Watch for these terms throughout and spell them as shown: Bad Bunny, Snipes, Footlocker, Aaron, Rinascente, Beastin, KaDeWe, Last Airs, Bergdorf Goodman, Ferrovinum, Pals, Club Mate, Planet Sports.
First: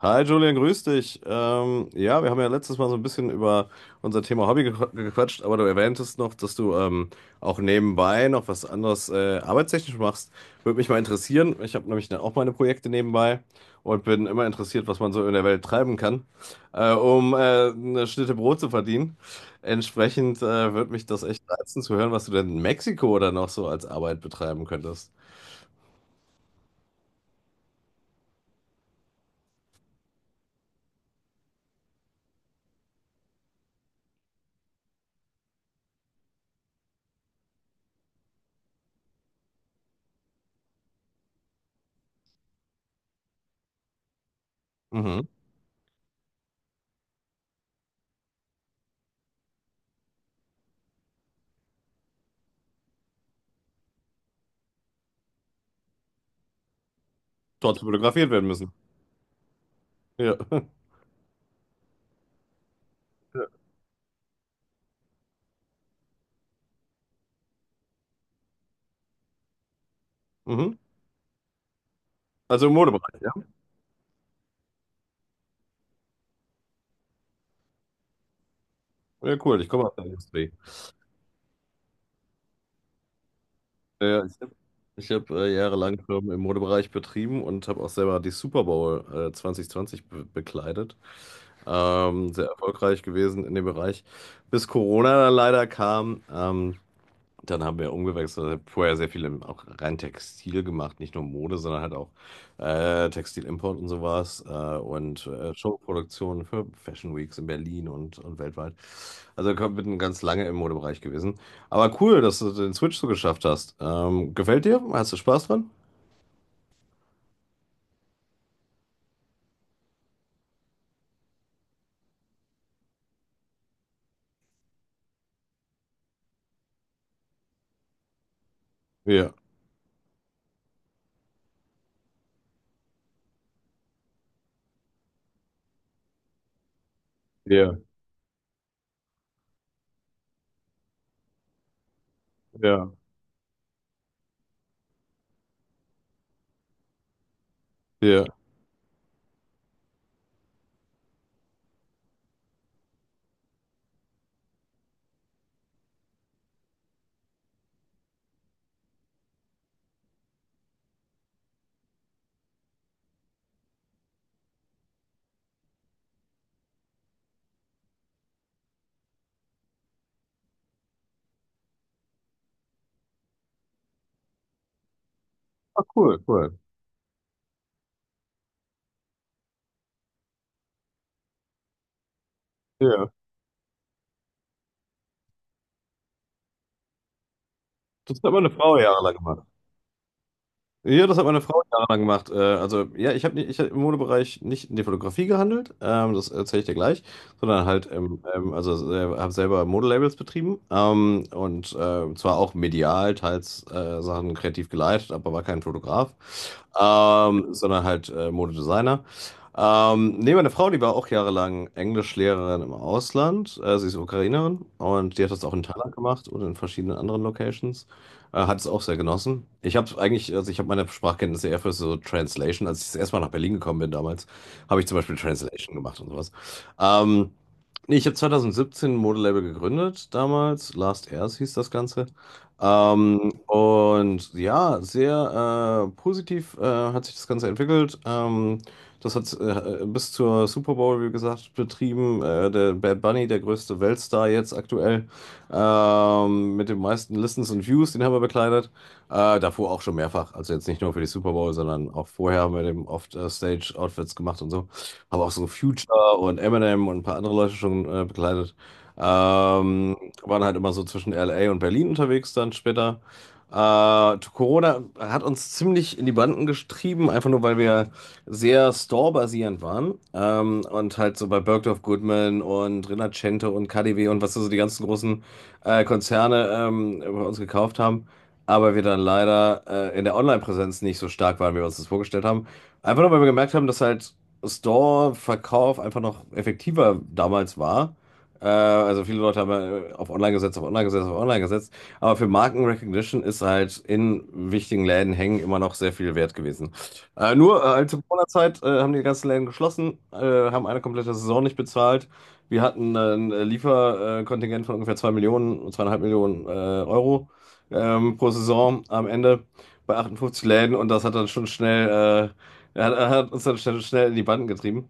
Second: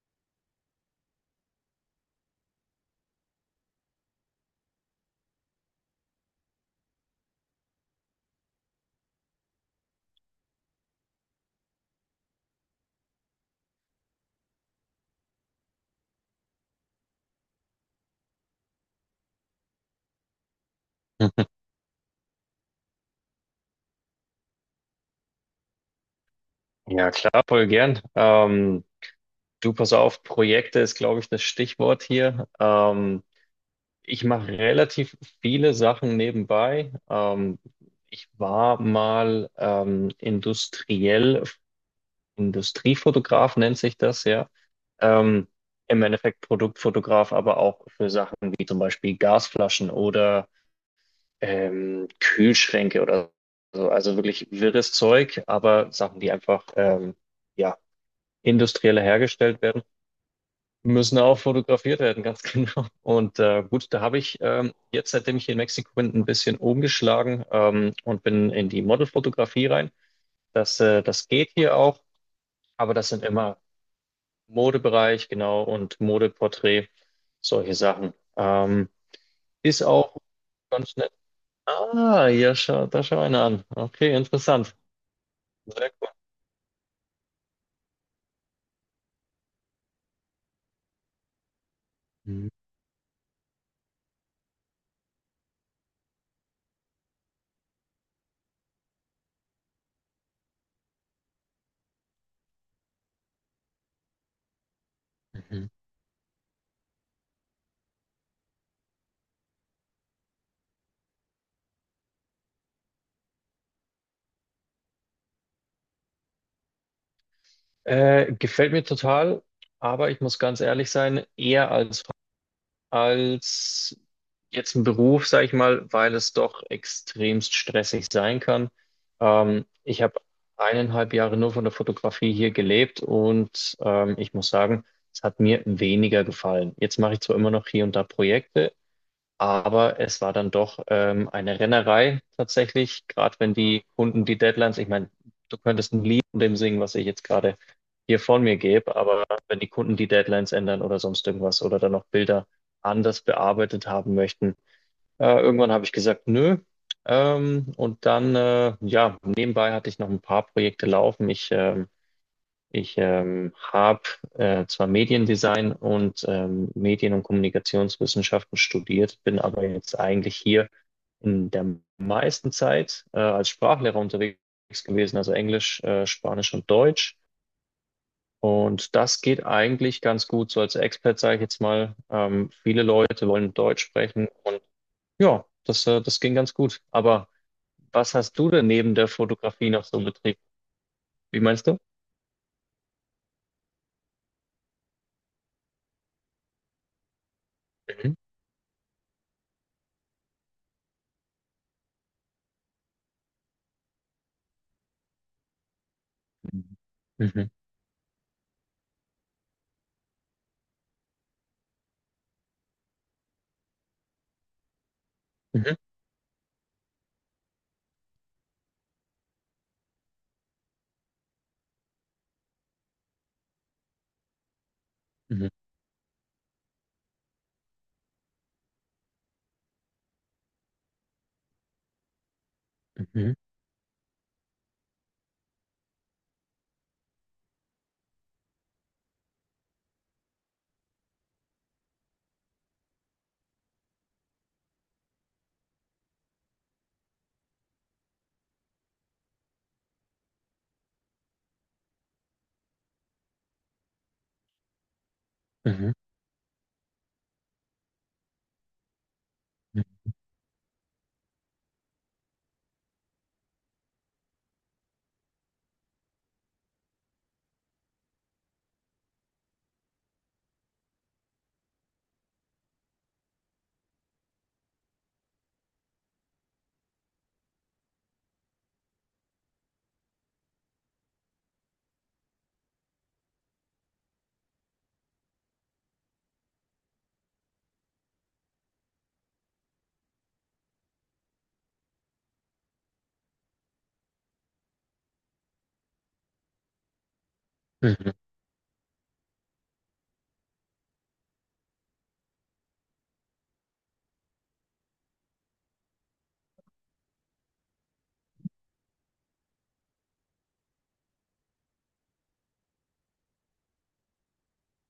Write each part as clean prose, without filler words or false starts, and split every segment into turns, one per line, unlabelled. Hi Julian, grüß dich. Ja, wir haben ja letztes Mal so ein bisschen über unser Thema Hobby gequatscht, aber du erwähntest noch, dass du auch nebenbei noch was anderes arbeitstechnisch machst. Würde mich mal interessieren. Ich habe nämlich dann auch meine Projekte nebenbei und bin immer interessiert, was man so in der Welt treiben kann, um eine Schnitte Brot zu verdienen. Entsprechend würde mich das echt reizen zu hören, was du denn in Mexiko oder noch so als Arbeit betreiben könntest.
Ja, klar, voll gern. Du, pass auf, Projekte ist, glaube ich, das Stichwort hier. Ich mache relativ viele Sachen nebenbei. Ich war mal industriell, Industriefotograf nennt sich das, ja.
Mhm.
Ähm, Im Endeffekt Produktfotograf, aber auch für Sachen wie zum Beispiel Gasflaschen oder Kühlschränke oder so. Also wirklich wirres Zeug, aber Sachen, die einfach ja,
Dort fotografiert werden müssen.
industrieller hergestellt werden,
Ja.
müssen auch fotografiert werden, ganz genau. Und gut, da habe ich jetzt, seitdem ich hier in Mexiko bin, ein bisschen umgeschlagen und bin in die Modelfotografie rein.
Mhm.
Das, das geht hier auch,
Also im
aber das
Modebereich.
sind
Ja.
immer Modebereich, genau, und Modeporträt, solche Sachen.
Ja, cool, ich
Ist
komme aus der
auch
Industrie.
ganz nett. Ah, ja, schau, da schau einer an.
Ja,
Okay,
ja, ich habe
interessant.
ich hab, äh,
Sehr
jahrelang
cool.
Firmen im Modebereich betrieben und habe auch selber die Super Bowl 2020 be bekleidet. Sehr
Mhm.
erfolgreich gewesen in dem Bereich, bis Corona dann leider kam. Dann haben wir umgewechselt, also vorher sehr viel im, auch rein Textil gemacht, nicht nur Mode, sondern halt auch Textilimport und sowas und
Mhm.
Showproduktionen für Fashion Weeks in Berlin und weltweit. Also komm, bin ganz lange im Modebereich gewesen. Aber cool, dass du den Switch so geschafft hast. Gefällt dir? Hast du Spaß dran?
Gefällt mir total, aber ich muss ganz ehrlich sein, eher als als jetzt ein Beruf, sage ich mal, weil es doch extremst stressig sein kann.
Ja,
Ich habe 1,5 Jahre nur von der Fotografie hier gelebt und ich muss sagen, es hat mir weniger gefallen. Jetzt mache ich zwar immer noch
ja,
hier und da Projekte, aber es war dann doch eine Rennerei
ja,
tatsächlich, gerade wenn die Kunden die Deadlines, ich meine, du könntest ein Lied von dem singen, was ich jetzt gerade hier
ja.
von mir gebe, aber wenn die Kunden die Deadlines ändern oder sonst irgendwas oder dann noch Bilder anders bearbeitet haben möchten, irgendwann habe ich gesagt, nö. Ja, nebenbei hatte ich noch ein paar Projekte laufen. Ich habe zwar Mediendesign und Medien- und Kommunikationswissenschaften studiert, bin aber jetzt eigentlich hier in der meisten Zeit als Sprachlehrer unterwegs gewesen, also Englisch,
Ah, cool,
Spanisch
cool.
und Deutsch. Und das geht eigentlich ganz gut, so als Expert sage ich jetzt mal. Viele
Ja.
Leute wollen Deutsch sprechen und ja, das ging ganz gut. Aber was
Das hat
hast du
meine
denn
Frau
neben der
jahrelang gemacht.
Fotografie noch so betrieben?
Ja, das hat
Wie
meine Frau
meinst du?
jahrelang gemacht. Also, ja, ich hab im Modebereich nicht in die Fotografie gehandelt, das erzähle ich dir gleich, sondern halt,
Mhm.
habe selber Modelabels betrieben und zwar auch medial, teils Sachen kreativ geleitet, aber war kein Fotograf,
Mhm. Mhm.
sondern halt Modedesigner. Nee, meine Frau, die war auch jahrelang Englischlehrerin im Ausland. Sie ist Ukrainerin und die hat das auch in
Mhm.
Thailand gemacht und in verschiedenen anderen Locations. Hat es auch sehr genossen. Ich habe meine Sprachkenntnisse eher für so Translation. Als ich das erste Mal nach Berlin gekommen bin damals, habe ich zum Beispiel
Mhm.
Translation gemacht und sowas. Ähm, Ich habe 2017 ein Modelabel gegründet damals. Last Airs hieß das Ganze. Ähm,
Mhm.
und ja, sehr äh, positiv hat sich das Ganze entwickelt. Das hat bis zur Super Bowl, wie gesagt, betrieben. Der Bad Bunny, der größte Weltstar jetzt aktuell, mit den meisten Listens und Views, den haben wir bekleidet. Davor auch schon mehrfach. Also jetzt nicht nur für die Super Bowl, sondern auch vorher haben wir dem oft Stage-Outfits gemacht und so. Haben auch so
Mhm.
Future und Eminem und ein paar andere Leute schon bekleidet.
Mhm.
Ähm, Waren halt immer so zwischen LA und Berlin unterwegs dann später. Corona hat uns ziemlich in die Banden getrieben, einfach nur weil wir sehr store waren. Und halt so bei Bergdorf Goodman und Rinascente und KaDeWe und was so die ganzen großen Konzerne bei uns gekauft haben. Aber wir dann leider in der Online-Präsenz nicht so stark waren, wie wir uns das vorgestellt haben. Einfach nur, weil wir gemerkt haben, dass halt Store-Verkauf einfach noch effektiver damals war. Also viele Leute haben auf Online gesetzt, auf Online gesetzt, auf Online gesetzt. Aber für Markenrecognition ist halt in wichtigen Läden hängen immer noch sehr viel wert gewesen. Nur halt zur Corona-Zeit haben die ganzen Läden geschlossen, haben eine komplette Saison nicht bezahlt. Wir hatten ein Lieferkontingent von ungefähr 2 Millionen, zweieinhalb Millionen Euro pro Saison am Ende bei 58 Läden und das hat dann schon schnell, hat uns dann schnell in die Banden getrieben.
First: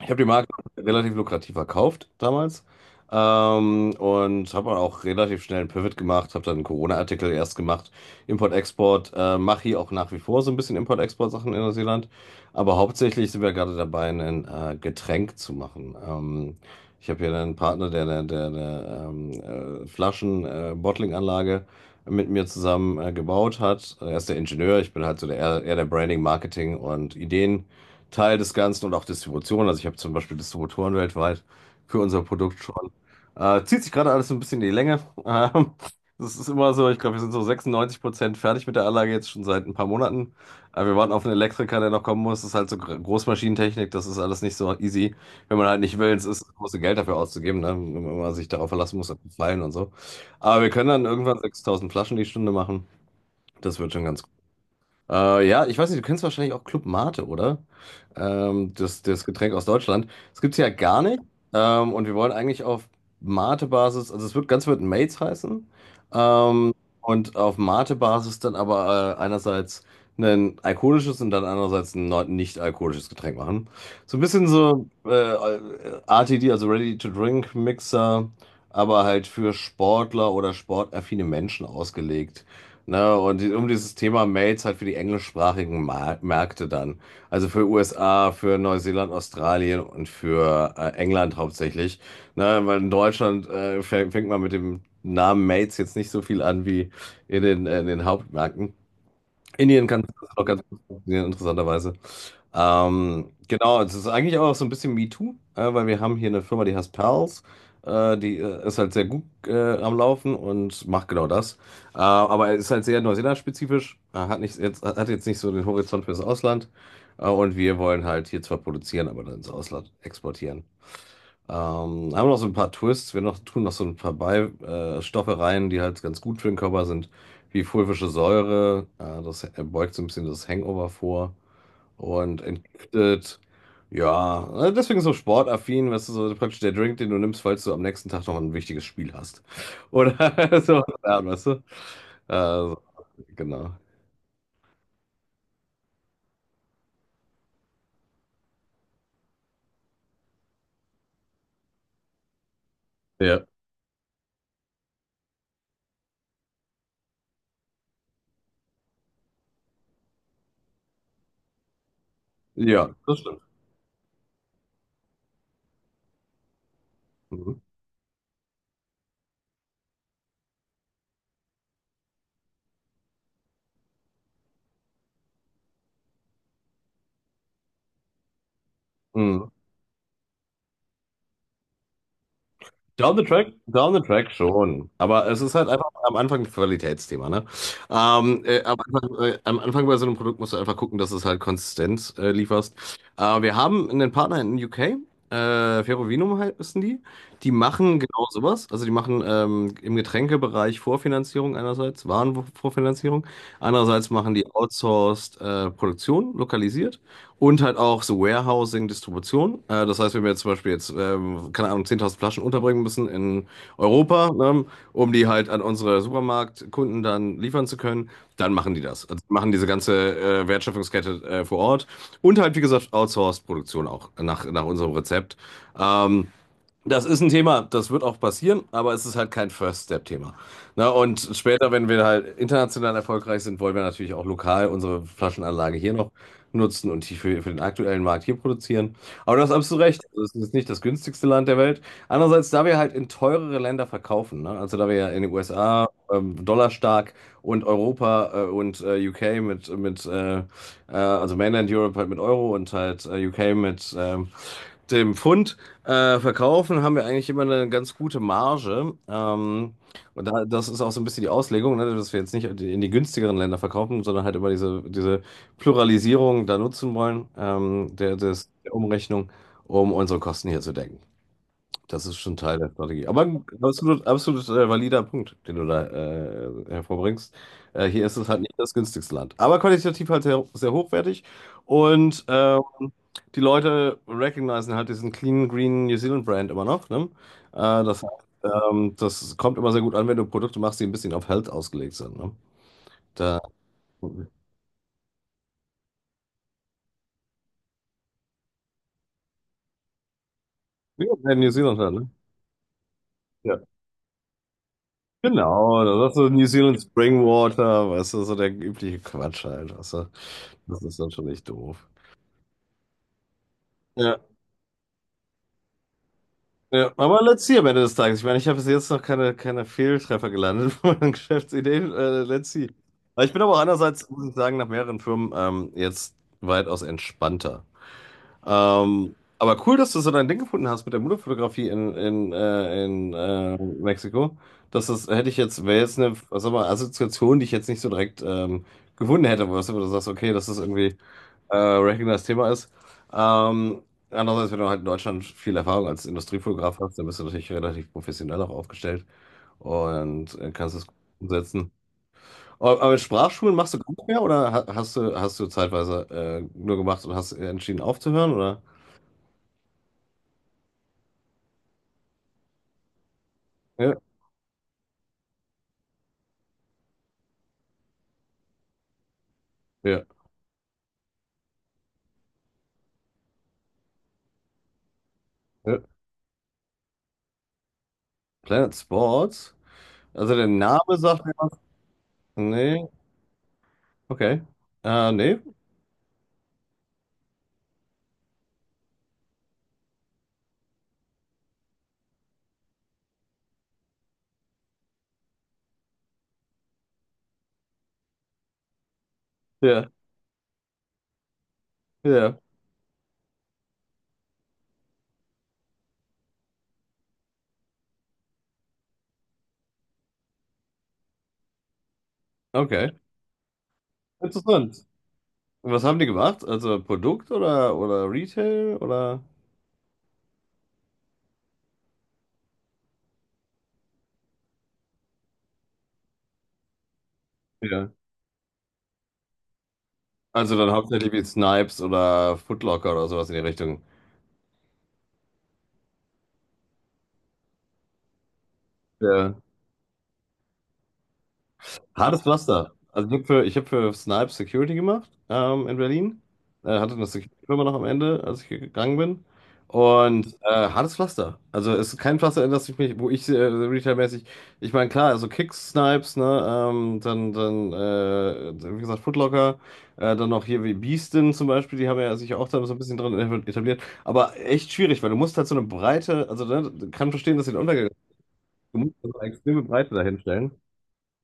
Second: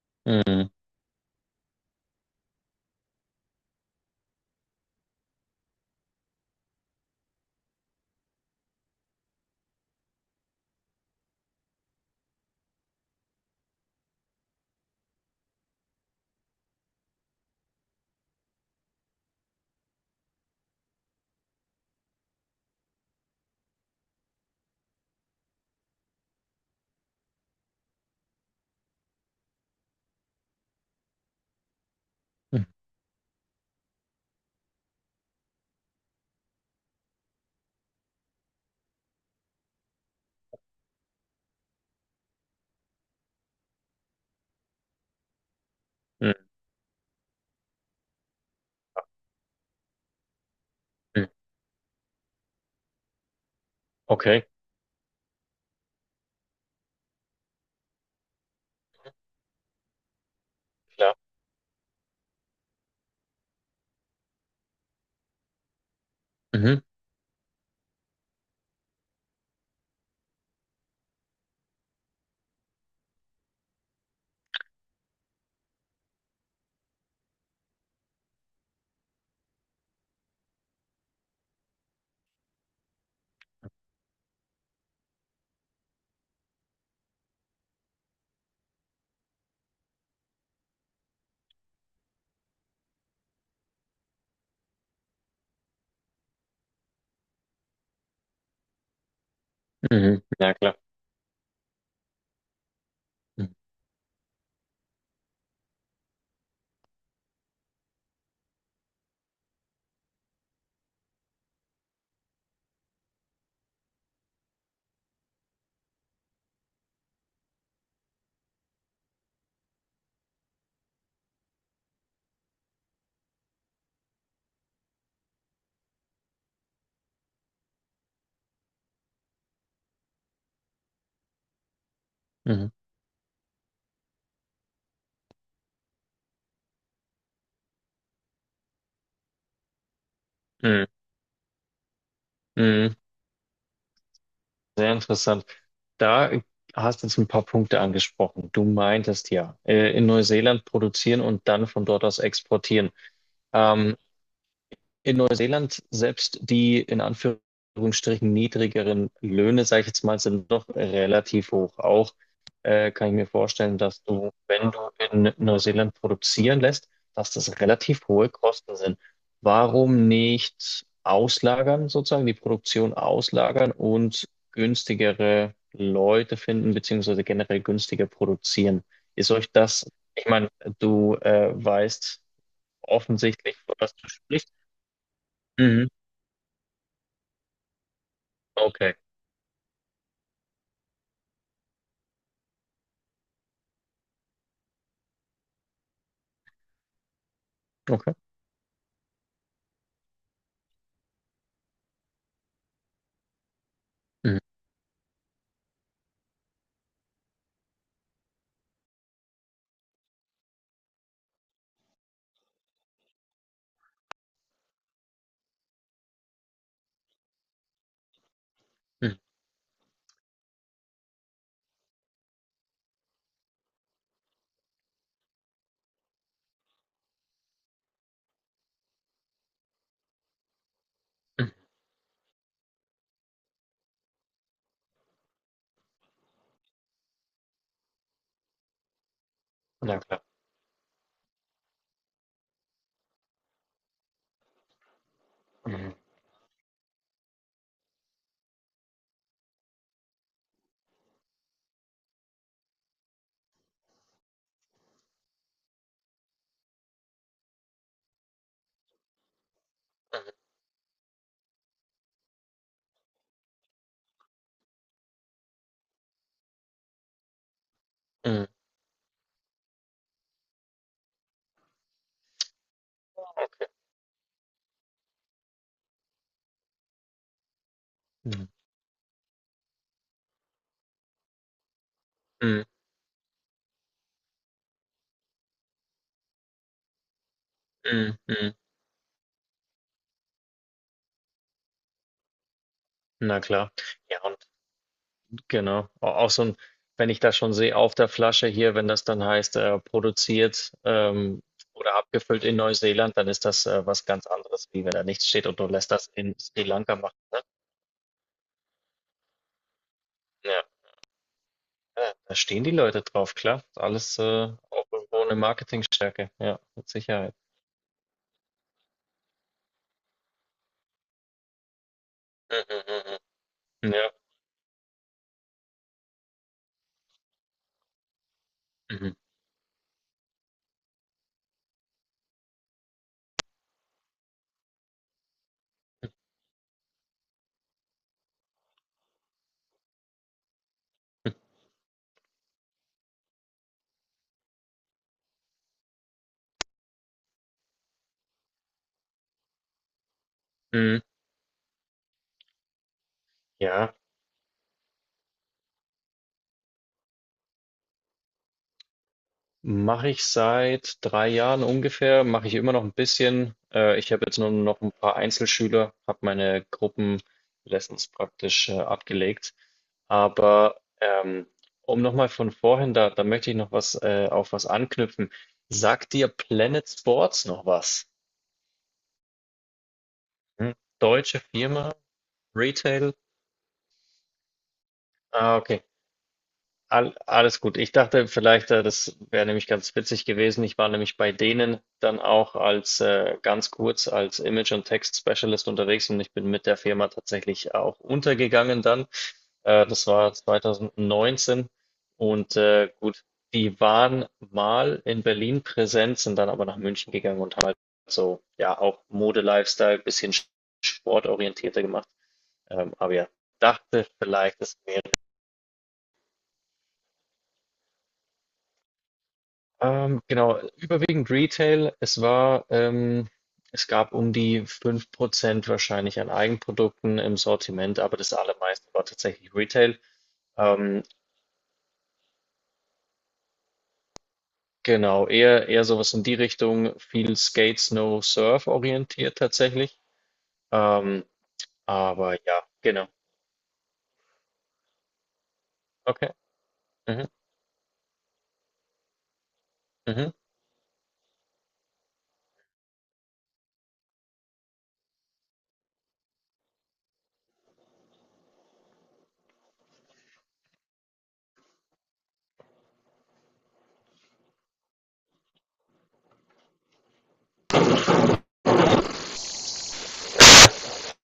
Ich habe die Marke
Mhm.
relativ lukrativ verkauft damals und habe auch relativ schnell einen Pivot gemacht, habe dann einen Corona-Artikel erst gemacht, Import-Export, mache hier auch nach wie vor so ein bisschen Import-Export-Sachen in Neuseeland, aber hauptsächlich sind wir gerade dabei, ein Getränk zu machen. Ich habe hier einen Partner, der eine Flaschen-Bottling-Anlage mit mir zusammen gebaut hat. Er ist der Ingenieur, ich bin halt so der, eher der Branding, Marketing und Ideen. Teil des Ganzen und auch Distribution. Also ich habe zum Beispiel Distributoren weltweit für unser Produkt
Mhm.
schon. Zieht sich gerade alles so ein bisschen in die Länge. Ähm, Das ist immer so, ich glaube, wir sind so 96% fertig mit der Anlage jetzt schon seit ein paar Monaten. Wir warten auf einen Elektriker, der noch kommen muss. Das ist halt so Großmaschinentechnik, das ist alles nicht so easy. Wenn man halt nicht will, es
Mhm.
ist, musst du Geld dafür auszugeben, ne? Wenn man sich darauf verlassen muss, auf die Fallen und so. Aber wir können dann
Mhm.
irgendwann 6000 Flaschen die Stunde machen. Das wird schon ganz
Okay,
ja, ich weiß nicht, du kennst wahrscheinlich auch Club Mate, oder? Das Getränk aus Deutschland. Das gibt's ja gar
klar.
nicht. Und wir wollen eigentlich auf Mate-Basis, also es wird Mates heißen. Ähm,
Mhm.
und auf Mate-Basis dann aber einerseits ein alkoholisches und dann andererseits ein nicht alkoholisches Getränk machen. So ein bisschen so RTD, also Ready-to-Drink-Mixer, aber halt für Sportler oder sportaffine Menschen ausgelegt. Ne? Um dieses Thema Mails halt für die englischsprachigen Mar Märkte dann. Also für USA, für Neuseeland, Australien und für England hauptsächlich. Ne? Weil in Deutschland fängt man mit dem Namen Mails jetzt nicht so viel an wie in den Hauptmärkten. Indien kann das
Mhm.
auch
Ja,
ganz
klar.
gut funktionieren, interessanterweise.
Mhm.
Genau, es ist eigentlich auch so ein bisschen MeToo, weil wir haben hier eine Firma, die heißt Pals. Die ist halt sehr gut am Laufen und macht genau das. Aber ist halt sehr Neuseeland-spezifisch, hat jetzt nicht so den Horizont fürs Ausland. Und wir wollen halt hier zwar produzieren, aber dann ins Ausland exportieren. Ähm, Haben noch so ein paar Twists, tun noch so ein paar Beistoffe Stoffe rein, die halt ganz gut für den Körper sind, wie fulvische Säure, das beugt so ein bisschen das Hangover vor und
Mhm.
entgiftet. Ja, deswegen so sportaffin, weißt du, so praktisch der Drink, den du nimmst, falls du am nächsten Tag noch ein wichtiges Spiel hast. Oder so,
Mhm.
ja, weißt du? Äh, so,
Mhm.
genau.
Sehr interessant. Da hast du jetzt ein paar Punkte angesprochen. Du meintest ja, in Neuseeland produzieren und dann von dort aus exportieren.
Ja.
Ähm, in Neuseeland selbst die in Anführungsstrichen niedrigeren Löhne, sage ich jetzt mal, sind doch relativ hoch. Auch
Ja,
kann ich
das
mir
stimmt.
vorstellen, dass du, wenn du in Neuseeland produzieren lässt, dass
Mhm.
das relativ hohe Kosten sind. Warum nicht auslagern, sozusagen die Produktion auslagern und günstigere Leute finden, beziehungsweise generell günstiger produzieren? Ist
Mhm.
euch das, ich meine, du weißt offensichtlich, von
Down
was
the
du
track
sprichst.
schon. Aber es ist halt einfach am Anfang ein Qualitätsthema, ne?
Okay,
Am Anfang bei so einem Produkt musst du einfach gucken, dass es halt Konsistenz lieferst. Wir haben einen Partner in den UK, Ferrovinum halt, wissen die. Die machen
okay.
genau sowas. Also die machen im Getränkebereich Vorfinanzierung einerseits, Warenvorfinanzierung. Andererseits machen
Mhm.
die outsourced Produktion, lokalisiert. Und halt auch so Warehousing, Distribution. Das heißt, wenn wir jetzt zum Beispiel, keine Ahnung, 10.000 Flaschen unterbringen müssen in Europa, ne, um die halt an unsere Supermarktkunden dann liefern zu können, dann machen die das.
Mhm.
Also machen diese ganze Wertschöpfungskette vor Ort. Und halt, wie gesagt, Outsourced-Produktion auch nach unserem Rezept. Ähm, Das ist ein Thema, das wird auch passieren, aber es ist halt kein First-Step-Thema. Na, und
Mhm.
später, wenn wir halt international erfolgreich sind, wollen wir natürlich auch lokal unsere Flaschenanlage hier noch nutzen und die für den aktuellen Markt hier produzieren. Aber das hast absolut
Na
recht.
klar.
Also es ist nicht das günstigste Land der Welt. Andererseits, da wir halt in teurere Länder verkaufen, ne? Also da wir ja in den USA
Mhm.
dollarstark und Europa und UK mit, also Mainland Europe halt mit Euro und halt UK mit dem Pfund verkaufen haben wir eigentlich immer eine ganz gute Marge. Und da, das ist auch so ein bisschen die Auslegung, ne, dass wir jetzt nicht in die günstigeren Länder verkaufen, sondern halt immer diese Pluralisierung da nutzen wollen,
Mhm.
der Umrechnung, um unsere Kosten hier zu decken. Das ist schon Teil der Strategie. Aber ein absolut valider Punkt, den du da hervorbringst. Hier ist es halt
Mhm.
nicht das günstigste Land. Aber qualitativ halt sehr hochwertig. Und
Mhm.
die Leute recognizen halt diesen Clean Green New Zealand Brand immer noch. Ne? Äh, Das heißt,
Mhm. Mhm.
das kommt immer sehr gut an, wenn du Produkte machst, die ein bisschen auf Health ausgelegt sind. Ne? Da,
Na klar. Ja, und genau. Auch so ein, wenn ich das schon sehe auf der Flasche hier, wenn das dann heißt, produziert
ja, in New Zealand halt,
oder
ne?
abgefüllt in Neuseeland, dann ist
Ja.
das was ganz anderes, wie wenn da nichts steht und du
Genau,
lässt das
das ist so
in
New
Sri
Zealand
Lanka machen.
Spring
Ne?
Water, weißt du, so der übliche Quatsch halt. Also,
Ja,
das ist natürlich doof.
ja, da stehen die Leute drauf, klar. Ist Alles
Ja,
auch irgendwo eine Marketingstärke, ja, mit
ja, aber
Sicherheit.
let's see am Ende des Tages. Ich meine, ich habe bis jetzt noch keine Fehltreffer gelandet von meinen Geschäftsideen. Let's
Mhm.
see.
Mhm.
Aber ich bin aber auch
Mhm.
andererseits,
Ja.
muss ich sagen, nach mehreren Firmen jetzt weitaus entspannter.
Mhm.
Aber cool, dass du so dein Ding gefunden hast mit der Modefotografie in Mexiko. Das ist, hätte ich jetzt, wäre jetzt eine, was sag mal, Assoziation, die ich jetzt nicht so direkt gefunden hätte, wo du sagst, okay, das ist irgendwie.
Mhm.
Racking Thema ist. Ähm, Andererseits, wenn du halt in Deutschland viel Erfahrung als Industriefotograf hast, dann bist du natürlich relativ professionell auch aufgestellt und kannst es gut
Mhm.
umsetzen. Aber mit Sprachschulen machst du gar
Ja.
nicht mehr oder hast du zeitweise nur gemacht und hast entschieden aufzuhören, oder?
Mache ich seit 3 Jahren ungefähr, mache ich immer noch ein bisschen.
Ja,
Ich habe jetzt nur noch ein paar Einzelschüler, habe meine Gruppenlessons praktisch abgelegt.
ja,
Aber um nochmal von vorhin, da möchte ich noch was auf was anknüpfen.
ja.
Sagt dir Planet Sports noch was?
Planet Sports? Also der
Hm?
Name sagt mir
Deutsche
was?
Firma,
Nee,
Retail?
okay. Nee?
Ah, okay. Alles gut. Ich dachte vielleicht, das wäre nämlich ganz witzig gewesen. Ich war nämlich bei denen dann auch als ganz kurz als Image- und Text-Specialist unterwegs und ich bin mit der Firma tatsächlich auch untergegangen dann.
Ja,
Das war 2019
ja,
und gut, die waren mal in Berlin präsent, sind dann aber nach München gegangen und haben halt so, ja, auch Mode-Lifestyle, bisschen sportorientierter gemacht.
okay.
Aber ja, dachte vielleicht, das
Interessant.
wäre
Und was haben die gemacht? Also Produkt oder Retail oder?
Genau, überwiegend Retail. Es war, es gab um die 5% wahrscheinlich an Eigenprodukten im
Ja.
Sortiment, aber das allermeiste war tatsächlich Retail.
Also dann
Ähm,
hauptsächlich wie Snipes oder Footlocker oder sowas in die Richtung.
genau, eher sowas in die Richtung, viel Skate, Snow, Surf
Ja.
orientiert tatsächlich. Ähm,
Hartes
aber ja,
Pflaster.
genau.
Also ich hab für Snipes Security gemacht in Berlin.
Okay.
Hatte eine
Mhm,
Security-Firma noch am Ende, als ich gegangen bin. Und
mhm.
hartes Pflaster. Also es ist kein Pflaster, in das ich mich, wo ich retailmäßig, ich meine, klar, also Kicks, Snipes, ne, dann wie gesagt, Footlocker, dann noch hier wie Beastin zum Beispiel, die haben ja sich auch da so ein bisschen drin etabliert. Aber echt schwierig, weil du musst halt so eine Breite, also ne, kann verstehen, dass sie den untergegangen. Du musst so eine extreme Breite dahinstellen.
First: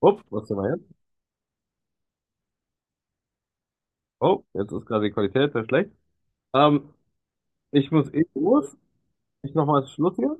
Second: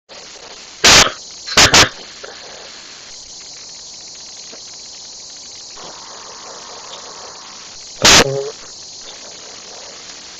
Upp, was war jetzt? Oh, jetzt ist gerade die Qualität sehr schlecht. Ähm, Ich muss eh los. Ich noch mal Schluss hier.